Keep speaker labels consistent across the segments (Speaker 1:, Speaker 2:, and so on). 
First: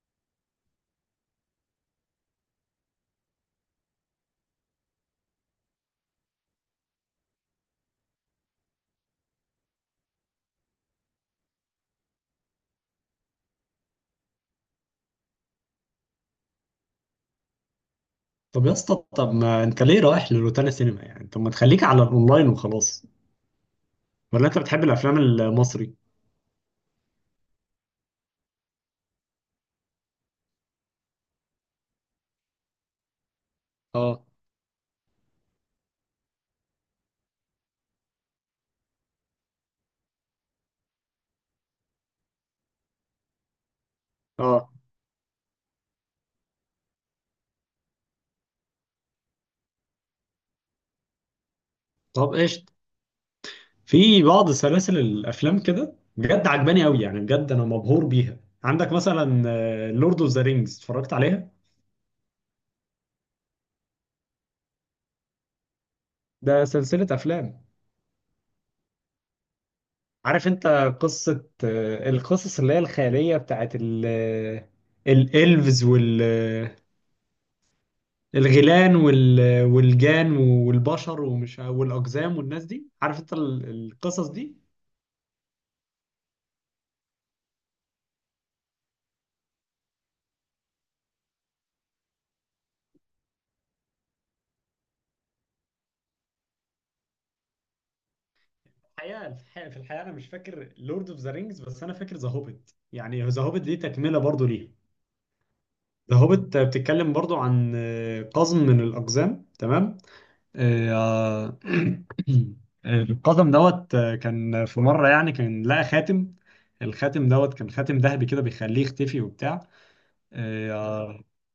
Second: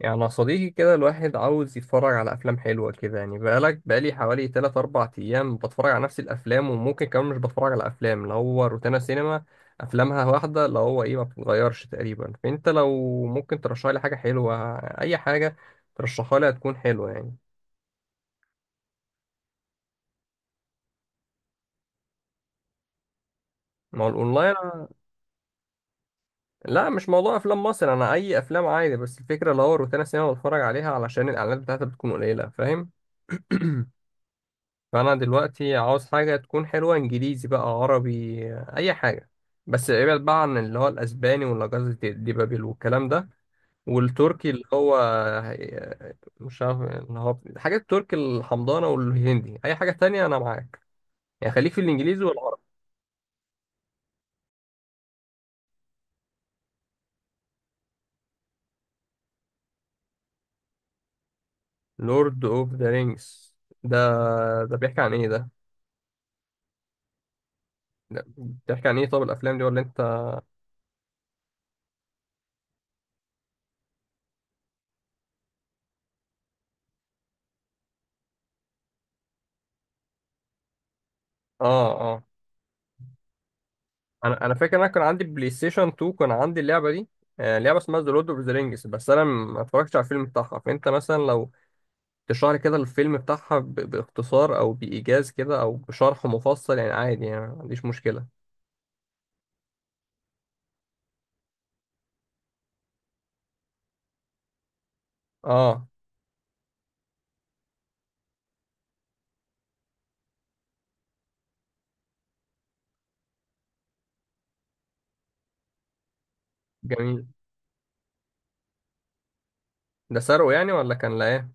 Speaker 1: يعني يا صديقي كده، الواحد عاوز يتفرج على أفلام حلوة كده. يعني بقالي حوالي تلات أربع أيام بتفرج على نفس الأفلام، وممكن كمان مش بتفرج على أفلام. اللي هو روتانا سينما أفلامها واحدة، اللي هو إيه، ما بتتغيرش تقريبا. فأنت لو ممكن ترشح لي حاجة حلوة، أي حاجة ترشحها لي هتكون حلوة يعني.
Speaker 2: طب يا اسطى، طب ما انت ليه رايح لروتانا سينما يعني؟ طب ما تخليك على الاونلاين وخلاص.
Speaker 1: ما هو
Speaker 2: ولا انت بتحب
Speaker 1: الأونلاين.
Speaker 2: الافلام المصري؟
Speaker 1: لا، مش موضوع أفلام مصر، أنا أي أفلام عادي. بس الفكرة اللي هو روتانا سينما بتفرج عليها علشان الإعلانات بتاعتها بتكون قليلة، فاهم.
Speaker 2: اه.
Speaker 1: فانا دلوقتي عاوز حاجه تكون حلوه، انجليزي بقى عربي، اي حاجه. بس ابعد بقى عن اللي هو الاسباني ولا جازة ديبابيل والكلام ده، والتركي اللي
Speaker 2: اه،
Speaker 1: هو مش عارف، اللي هو حاجات التركي الحمضانه والهندي. اي حاجه تانية انا معاك، يعني خليك في الانجليزي
Speaker 2: طب
Speaker 1: والعربي.
Speaker 2: قشطة. في بعض سلاسل الافلام كده بجد عجباني قوي، يعني بجد انا مبهور بيها. عندك مثلا لورد اوف ذا رينجز، اتفرجت عليها؟
Speaker 1: لورد اوف ذا رينجز. ده ده بيحكي عن ايه ده؟
Speaker 2: ده سلسلة أفلام.
Speaker 1: ده بيحكي عن ايه؟ طب الافلام دي ولا انت؟ اه
Speaker 2: عارف انت قصة القصص اللي هي الخيالية بتاعت الإلفز، الغيلان والجان والبشر
Speaker 1: اه،
Speaker 2: والاقزام والناس دي، عارف انت القصص
Speaker 1: انا
Speaker 2: دي.
Speaker 1: فاكر إن انا كان عندي بلاي ستيشن 2، كان عندي اللعبه دي. لعبه اسمها ذا لورد اوف ذا رينجز، بس انا ما اتفرجتش على الفيلم بتاعها. فانت مثلا لو تشرح لي كده الفيلم بتاعها باختصار او بايجاز كده، او بشرح مفصل يعني، عادي يعني ما عنديش مشكله.
Speaker 2: الحقيقه الحقيقه في الحقيقه انا مش فاكر لورد اوف ذا رينجز، بس انا فاكر ذا هوبيت. يعني ذا هوبيت دي تكمله برضو ليها.
Speaker 1: اه،
Speaker 2: ذا هوبيت بتتكلم برضو عن قزم من الاقزام، تمام؟ آه، القزم دوت آه، كان في مره يعني، كان لقى خاتم.
Speaker 1: جميل.
Speaker 2: الخاتم كان خاتم ذهبي كده بيخليه يختفي وبتاع.
Speaker 1: ده سرقه يعني ولا كان،
Speaker 2: آه،
Speaker 1: لا ايه؟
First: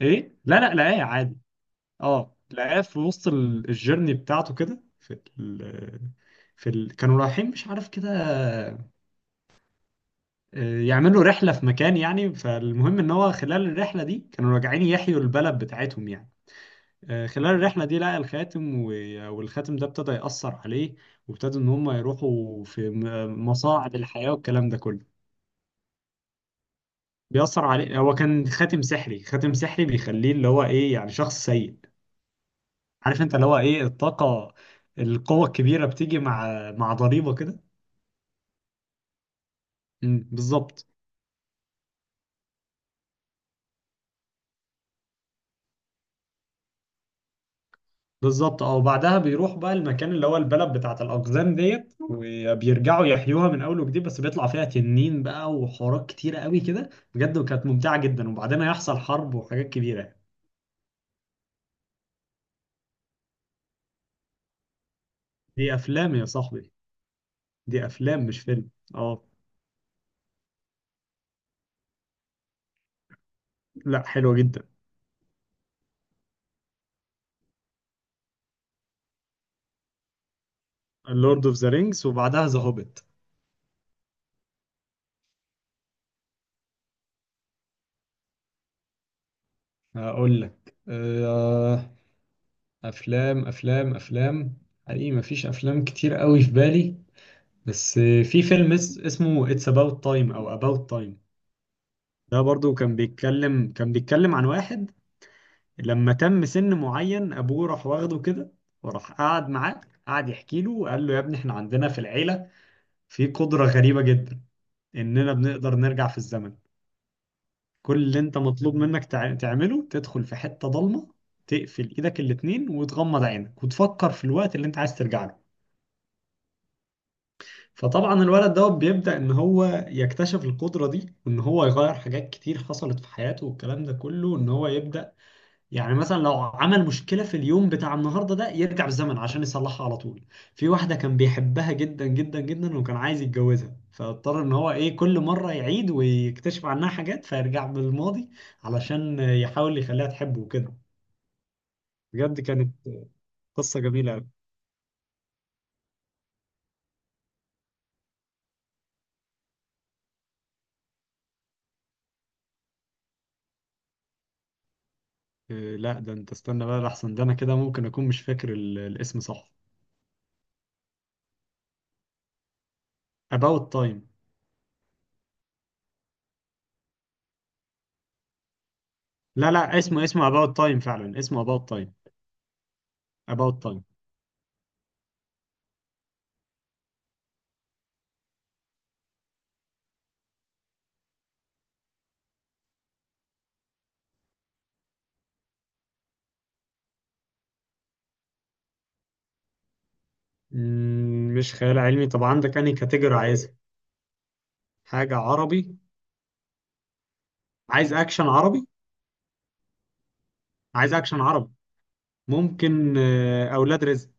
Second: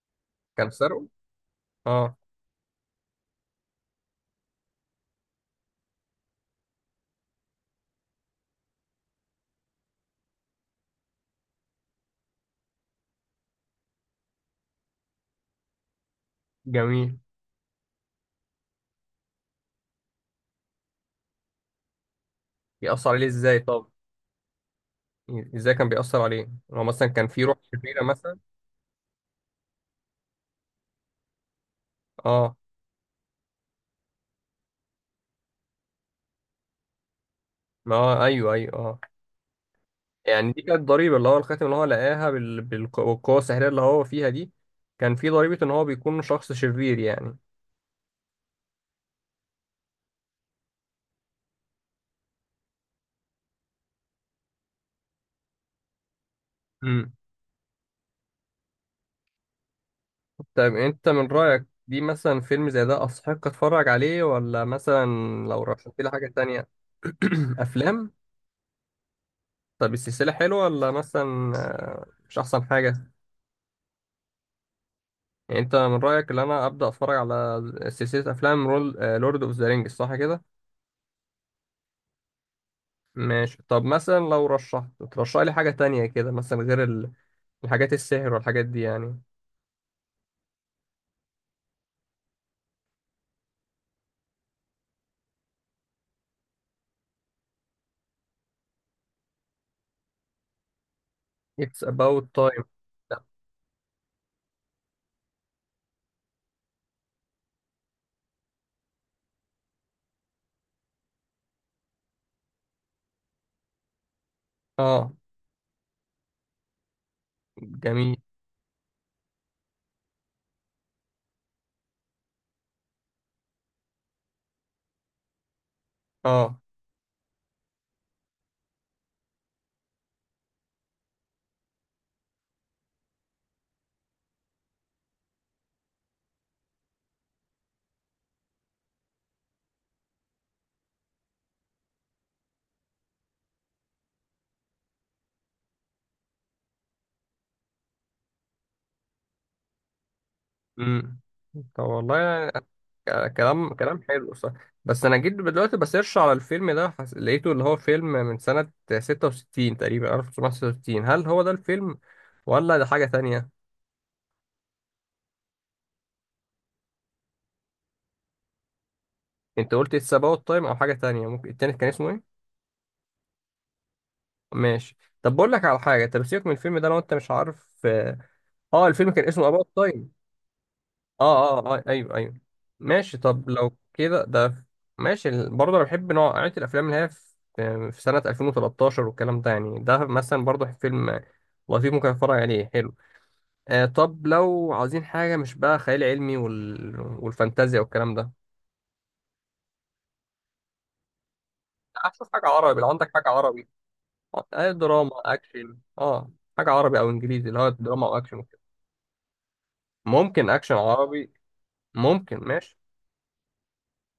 Speaker 2: ايه، لا
Speaker 1: كان
Speaker 2: لا لا ايه
Speaker 1: سرقه؟
Speaker 2: عادي.
Speaker 1: اه،
Speaker 2: اه، لقاه في وسط الجيرني بتاعته كده في كانوا رايحين مش عارف كده يعملوا رحلة في مكان يعني. فالمهم ان هو خلال الرحلة دي كانوا راجعين يحيوا البلد بتاعتهم يعني.
Speaker 1: جميل.
Speaker 2: خلال الرحلة دي لقى الخاتم. والخاتم ده ابتدى يأثر عليه، وابتدوا ان هم يروحوا في
Speaker 1: بيأثر عليه ازاي طب؟
Speaker 2: مصاعب الحياة والكلام ده كله.
Speaker 1: ازاي كان بيأثر عليه؟ هو مثلا كان في روح
Speaker 2: بيأثر عليه،
Speaker 1: شريره
Speaker 2: هو
Speaker 1: مثلا؟
Speaker 2: كان خاتم سحري، خاتم سحري بيخليه اللي هو ايه يعني شخص سيء.
Speaker 1: اه.
Speaker 2: عارف انت اللي هو ايه، الطاقة، القوة الكبيرة بتيجي مع ضريبة كده.
Speaker 1: ما هو ايوه ايوه اه. يعني دي كانت
Speaker 2: بالظبط.
Speaker 1: ضريبة اللي هو الخاتم اللي هو لقاها بالقوة السحرية اللي هو فيها دي؟ كان في ضريبة إن هو بيكون شخص شرير يعني؟
Speaker 2: بالظبط، اه. وبعدها بيروح بقى المكان اللي هو البلد بتاعت الأقزام ديت، وبيرجعوا يحيوها من أول وجديد، بس بيطلع فيها تنين بقى وحوارات كتيرة قوي كده
Speaker 1: امم.
Speaker 2: بجد، وكانت ممتعة جدا. وبعدين هيحصل حرب وحاجات كبيرة.
Speaker 1: طيب أنت من رأيك دي، مثلا فيلم زي ده أستحق أتفرج عليه، ولا مثلا لو
Speaker 2: دي
Speaker 1: رشحت لي
Speaker 2: أفلام يا
Speaker 1: حاجة تانية؟
Speaker 2: صاحبي، دي
Speaker 1: أفلام.
Speaker 2: أفلام مش فيلم. اه.
Speaker 1: طب السلسلة حلوة، ولا مثلا مش أحسن حاجة؟
Speaker 2: لا، حلوة جدا.
Speaker 1: يعني أنت من رأيك إن أنا أبدأ أتفرج على سلسلة أفلام رول لورد أوف ذا رينجز، صح كده؟
Speaker 2: لورد اوف ذا رينجز وبعدها ذا هوبيت.
Speaker 1: ماشي. طب مثلا لو رشحت ترشح لي حاجة تانية كده، مثلا غير الحاجات السحر والحاجات دي يعني.
Speaker 2: هقول لك افلام. حقيقي مفيش افلام كتير قوي في بالي، بس في فيلم اسمه It's About Time او About Time.
Speaker 1: It's about
Speaker 2: ده
Speaker 1: time.
Speaker 2: برضو كان بيتكلم عن واحد لما تم سن معين، ابوه راح واخده كده وراح قعد معاه، قعد يحكي له وقال له: يا ابني احنا عندنا في العيلة في قدرة غريبة جدا،
Speaker 1: اه،
Speaker 2: اننا بنقدر نرجع في الزمن. كل
Speaker 1: جميل.
Speaker 2: اللي انت مطلوب منك تعمله، تدخل في حتة ضلمة، تقفل ايدك الاتنين وتغمض عينك وتفكر في الوقت اللي انت عايز ترجع له.
Speaker 1: اه.
Speaker 2: فطبعا الولد بيبدأ ان هو يكتشف القدرة دي، وان هو يغير حاجات كتير حصلت في حياته والكلام ده كله. ان هو يبدأ يعني مثلا لو عمل مشكلة في اليوم بتاع النهاردة ده، يرجع بالزمن عشان يصلحها على طول. في واحدة كان بيحبها جدا جدا جدا وكان عايز يتجوزها، فاضطر ان هو ايه كل مرة يعيد ويكتشف عنها حاجات فيرجع بالماضي علشان يحاول يخليها تحبه وكده.
Speaker 1: امم. طب والله
Speaker 2: بجد
Speaker 1: يعني.
Speaker 2: كانت
Speaker 1: ك- كلام
Speaker 2: قصة
Speaker 1: كلام
Speaker 2: جميلة أوي.
Speaker 1: حلو، صح. بس انا جيت دلوقتي بسيرش على الفيلم ده، لقيته اللي هو فيلم من سنة 66 تقريبا، 1966، هل هو ده الفيلم ولا ده حاجة تانية؟
Speaker 2: لا ده انت استنى بقى، لحسن ده انا كده ممكن اكون مش فاكر الاسم صح.
Speaker 1: انت قلت It's about time او حاجة تانية؟ ممكن التاني كان اسمه ايه؟
Speaker 2: About Time.
Speaker 1: ماشي. طب بقول لك على حاجة، طب سيبك من الفيلم ده لو انت مش عارف. اه، الفيلم كان
Speaker 2: لا
Speaker 1: اسمه about
Speaker 2: لا، اسمه
Speaker 1: time.
Speaker 2: About Time، فعلا اسمه
Speaker 1: اه
Speaker 2: About
Speaker 1: اه،
Speaker 2: Time.
Speaker 1: ايوه ايوه. ماشي. طب
Speaker 2: About
Speaker 1: لو
Speaker 2: Time.
Speaker 1: كده ده ماشي. برضه انا بحب نوعية الافلام اللي هي في سنة 2013 والكلام ده يعني، ده مثلا برضه فيلم لطيف ممكن اتفرج عليه، حلو. طب لو عاوزين حاجة مش بقى خيال علمي والفانتازيا والكلام ده.
Speaker 2: مش خيال علمي؟
Speaker 1: لا،
Speaker 2: طب
Speaker 1: اشوف حاجة
Speaker 2: عندك أنهي
Speaker 1: عربي لو عندك
Speaker 2: كاتيجوري
Speaker 1: حاجة
Speaker 2: عايزها؟
Speaker 1: عربي. آه دراما
Speaker 2: حاجة عربي.
Speaker 1: اكشن اه. حاجة عربي او انجليزي اللي هو
Speaker 2: عايز
Speaker 1: دراما او
Speaker 2: أكشن
Speaker 1: اكشن وكده.
Speaker 2: عربي؟
Speaker 1: ممكن اكشن
Speaker 2: عايز أكشن
Speaker 1: عربي.
Speaker 2: عربي.
Speaker 1: ممكن، ماشي.
Speaker 2: ممكن أولاد رزق.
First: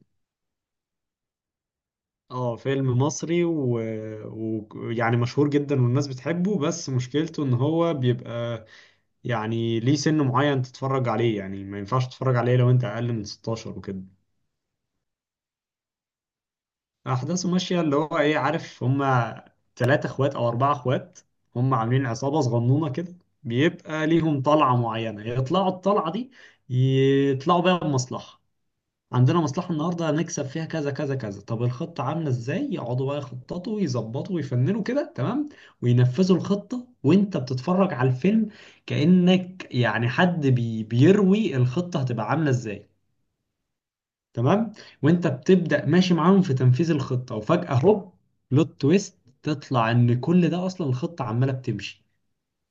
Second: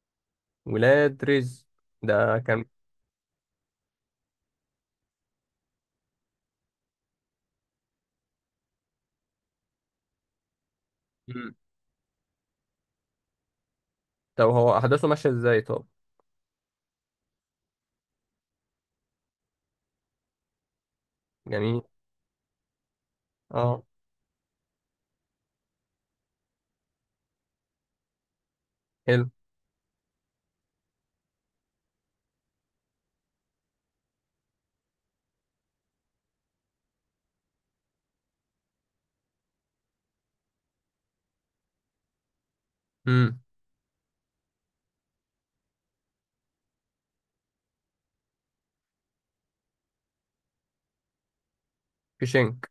Speaker 1: ولاد رزق. ده
Speaker 2: اه،
Speaker 1: كان.
Speaker 2: فيلم مصري ويعني يعني مشهور جدا والناس بتحبه، بس مشكلته ان هو بيبقى يعني ليه سن معين تتفرج عليه، يعني ما ينفعش تتفرج عليه لو انت اقل من 16 وكده.
Speaker 1: طب هو احداثه ماشيه ازاي طب؟
Speaker 2: احداثه ماشيه اللي هو ايه، عارف، هما ثلاثة اخوات او اربعة اخوات، هما
Speaker 1: جميل.
Speaker 2: عاملين عصابه صغنونه كده.
Speaker 1: اه.
Speaker 2: بيبقى ليهم طلعه معينه يطلعوا الطلعه دي، يطلعوا بيها بمصلحه.
Speaker 1: حلو.
Speaker 2: عندنا مصلحه النهارده هنكسب فيها كذا كذا كذا، طب الخطه عامله ازاي؟ يقعدوا بقى يخططوا ويظبطوا ويفننوا كده، تمام. وينفذوا الخطه وانت بتتفرج على الفيلم كانك يعني حد بيروي الخطه هتبقى عامله ازاي،
Speaker 1: امم.
Speaker 2: تمام. وانت بتبدأ ماشي معاهم في تنفيذ الخطة، وفجأة هوب، بلوت تويست، تطلع ان كل ده اصلا الخطة عمالة بتمشي.
Speaker 1: في شنك.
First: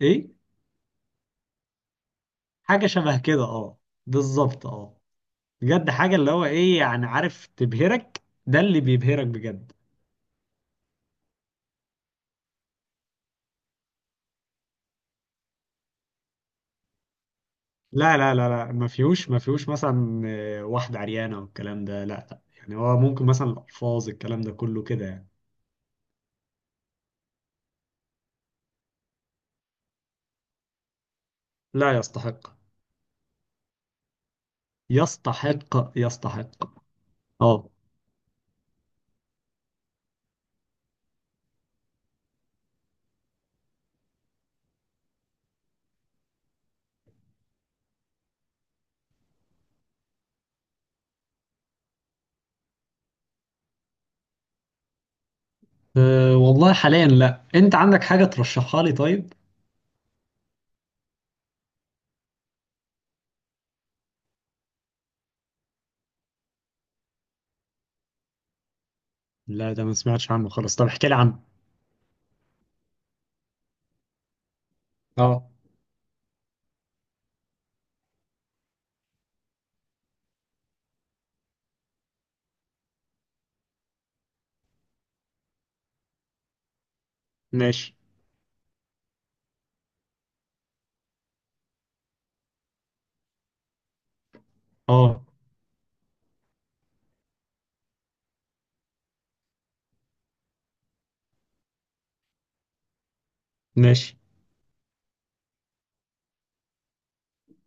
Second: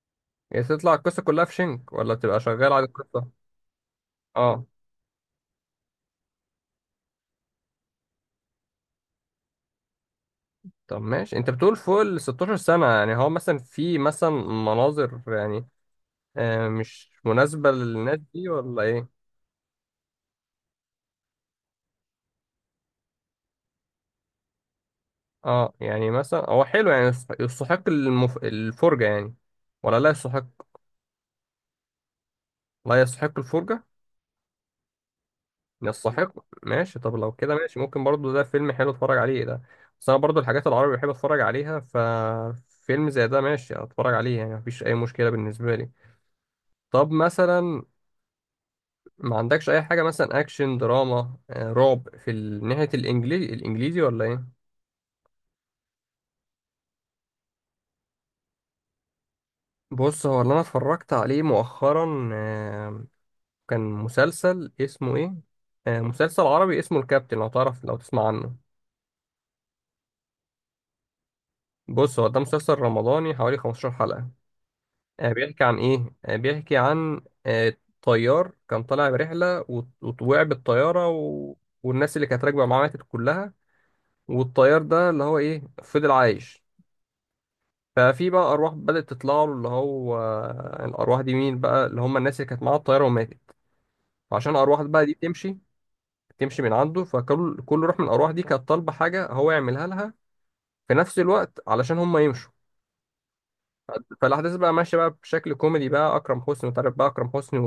Speaker 2: ايه؟
Speaker 1: يعني تطلع القصه كلها في شنك، ولا بتبقى شغال على
Speaker 2: حاجة شبه
Speaker 1: القصه؟
Speaker 2: كده، اه.
Speaker 1: اه.
Speaker 2: بالظبط، اه. بجد حاجة اللي هو ايه يعني، عارف، تبهرك، ده اللي بيبهرك بجد.
Speaker 1: طب ماشي. انت بتقول فوق ال 16 سنه، يعني هو مثلا في مثلا مناظر يعني، آه مش مناسبه
Speaker 2: لا
Speaker 1: للناس
Speaker 2: لا لا
Speaker 1: دي
Speaker 2: لا
Speaker 1: ولا
Speaker 2: ما
Speaker 1: ايه؟
Speaker 2: فيهوش ما فيهوش مثلا واحدة عريانة والكلام ده، لا لا، يعني هو ممكن مثلا الألفاظ الكلام ده كله كده يعني.
Speaker 1: اه يعني مثلا هو حلو يعني، يستحق يستحق الفرجه يعني، ولا لا يستحق؟
Speaker 2: لا يستحق،
Speaker 1: لا يستحق الفرجه؟
Speaker 2: يستحق.
Speaker 1: يستحق.
Speaker 2: يستحق.
Speaker 1: ماشي. طب لو كده
Speaker 2: اه.
Speaker 1: ماشي، ممكن برضو ده فيلم حلو اتفرج عليه ده. بس انا برضو الحاجات العربي بحب اتفرج عليها، ففيلم زي ده ماشي اتفرج عليه يعني، مفيش اي مشكلة بالنسبة لي. طب مثلا ما عندكش اي حاجة مثلا اكشن دراما، رعب في ناحية الانجليزي الانجليزي ولا ايه؟
Speaker 2: أه والله حاليا لا. انت عندك حاجة ترشحها لي طيب؟
Speaker 1: بص، هو اللي انا اتفرجت عليه مؤخرا، كان مسلسل اسمه ايه، مسلسل عربي اسمه الكابتن، لو تعرف لو تسمع عنه.
Speaker 2: لا، ده ما سمعتش عنه خالص، طب احكي لي عنه.
Speaker 1: بص، هو ده مسلسل رمضاني حوالي 15 حلقة.
Speaker 2: اه،
Speaker 1: بيحكي عن ايه، بيحكي عن آه، طيار كان طالع برحله وقع بالطياره، والناس اللي كانت راكبه معاه ماتت كلها. والطيار ده اللي هو ايه فضل عايش.
Speaker 2: ماشي.
Speaker 1: ففي بقى ارواح بدات تطلع له، اللي هو الارواح دي مين بقى، اللي هم الناس اللي كانت معاه الطياره وماتت. فعشان الارواح بقى دي
Speaker 2: اه،
Speaker 1: تمشي تمشي من عنده، فكل روح من الارواح دي كانت طالبه حاجه هو يعملها لها في نفس الوقت، علشان هم يمشوا.
Speaker 2: ماشي.
Speaker 1: فالاحداث بقى ماشيه بقى بشكل كوميدي بقى. اكرم حسني، وتعرف بقى اكرم حسني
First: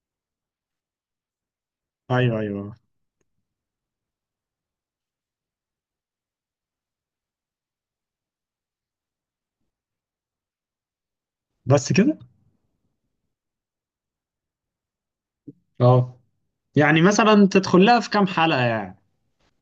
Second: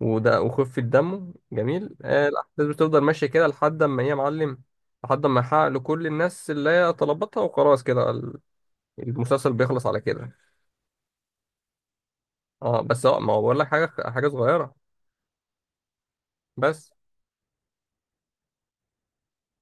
Speaker 1: وده وخفة دمه جميل.
Speaker 2: ايوه
Speaker 1: الأحداث
Speaker 2: ايوه.
Speaker 1: بتفضل ماشية كده لحد ما هي معلم، لحد ما يحقق لكل الناس اللي هي طلبتها، وخلاص كده المسلسل بيخلص على كده.
Speaker 2: بس كده؟
Speaker 1: اه بس هو، ما هو بقول لك حاجة حاجة صغيرة
Speaker 2: اه.
Speaker 1: بس.
Speaker 2: يعني مثلا تدخل لها في كام حلقة يعني؟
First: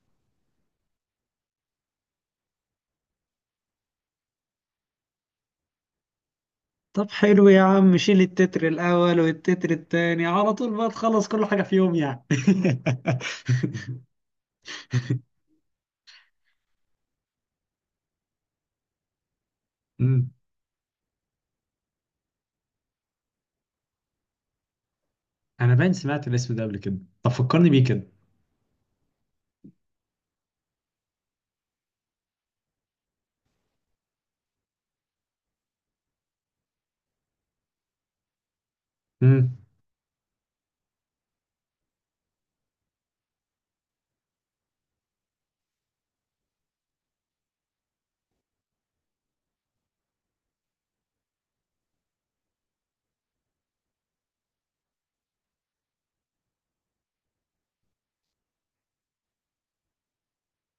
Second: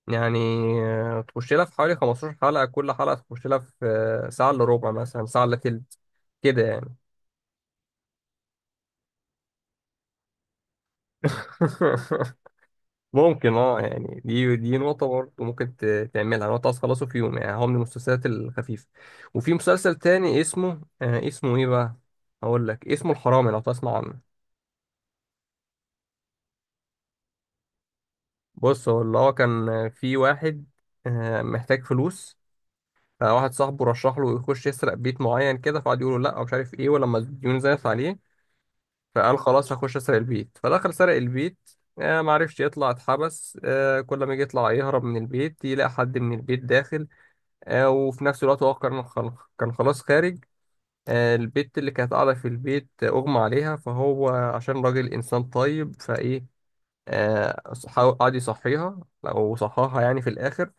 Speaker 1: يعني تخش لها في حوالي 15 حلقة، كل حلقة تخش لها في ساعة إلا ربع مثلا، ساعة إلا تلت كده يعني.
Speaker 2: طب حلو يا عم، شيل التتر الاول والتتر التاني على طول بقى تخلص كل حاجة في يوم يعني.
Speaker 1: ممكن اه. يعني دي نقطة برضه، ممكن تعملها نقطة تخلصه في يوم يعني، هو من المسلسلات الخفيفة. وفي مسلسل
Speaker 2: أمم.
Speaker 1: تاني اسمه، آه اسمه ايه بقى؟ هقول لك، اسمه الحرامي لو تسمع عنه.
Speaker 2: انا باين سمعت الاسم ده قبل كده، طب فكرني بيه كده.
Speaker 1: بص، هو اللي هو كان في واحد آه محتاج فلوس، فواحد صاحبه رشح له يخش يسرق بيت معين كده، فقعد يقول له لا ومش عارف ايه. ولما الديون زادت عليه، فقال
Speaker 2: امم.
Speaker 1: خلاص هخش اسرق البيت. فدخل سرق البيت، آه معرفش يطلع، اتحبس آه، كل ما يجي يطلع يهرب من البيت يلاقي حد من البيت داخل. وفي نفس الوقت هو كان كان خلاص خارج. البت اللي كانت قاعدة في البيت أغمى عليها، فهو عشان راجل إنسان طيب فإيه قعد يصحيها، أو صحاها يعني في الآخر.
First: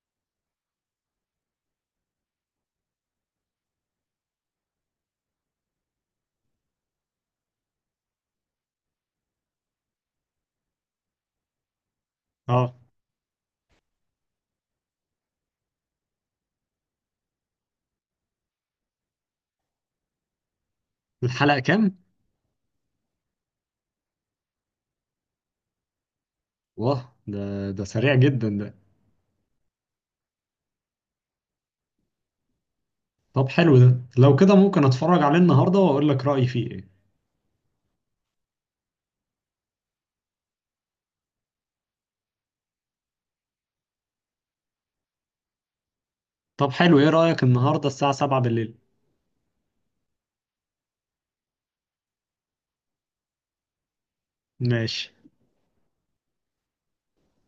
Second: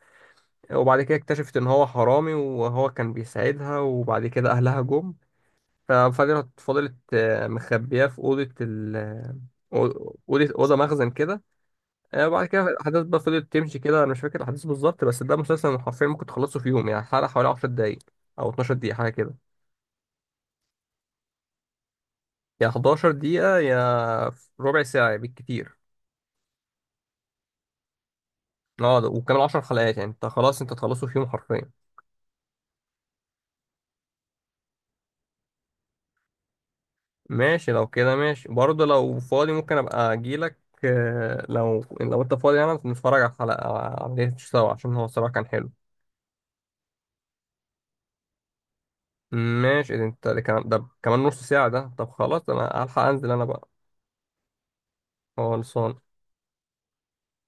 Speaker 1: وبعد كده اكتشفت إن هو حرامي، وهو كان بيساعدها. وبعد كده أهلها جم، ففضلت مخبية في أوضة ال أوضة أوضة مخزن كده. وبعد كده
Speaker 2: اه.
Speaker 1: الأحداث بقى فضلت تمشي كده. أنا مش فاكر الأحداث بالظبط، بس ده مسلسل حرفيا ممكن تخلصه في يوم يعني. حلقة حوالي 10 دقايق أو 12 دقيقة حاجة كده،
Speaker 2: الحلقة كام؟
Speaker 1: يا 11 دقيقة يا ربع ساعة بالكتير.
Speaker 2: واه، ده ده سريع جدا.
Speaker 1: اه وكمان 10 حلقات يعني انت خلاص، انت تخلصه في يوم حرفيا.
Speaker 2: طب حلو، ده لو كده ممكن اتفرج عليه النهارده واقول لك رأيي فيه ايه.
Speaker 1: ماشي، لو كده ماشي برضه، لو فاضي ممكن أبقى أجيلك. لو انت فاضي يعني نتفرج على الحلقة على ليه سوا، عشان هو الصراحة كان حلو.
Speaker 2: طب حلو، ايه رأيك النهارده الساعة 7 بالليل؟
Speaker 1: ماشي. ده انت ده كمان نص ساعة ده، طب خلاص أنا هلحق أنزل أنا بقى.
Speaker 2: ماشي.
Speaker 1: خلصان.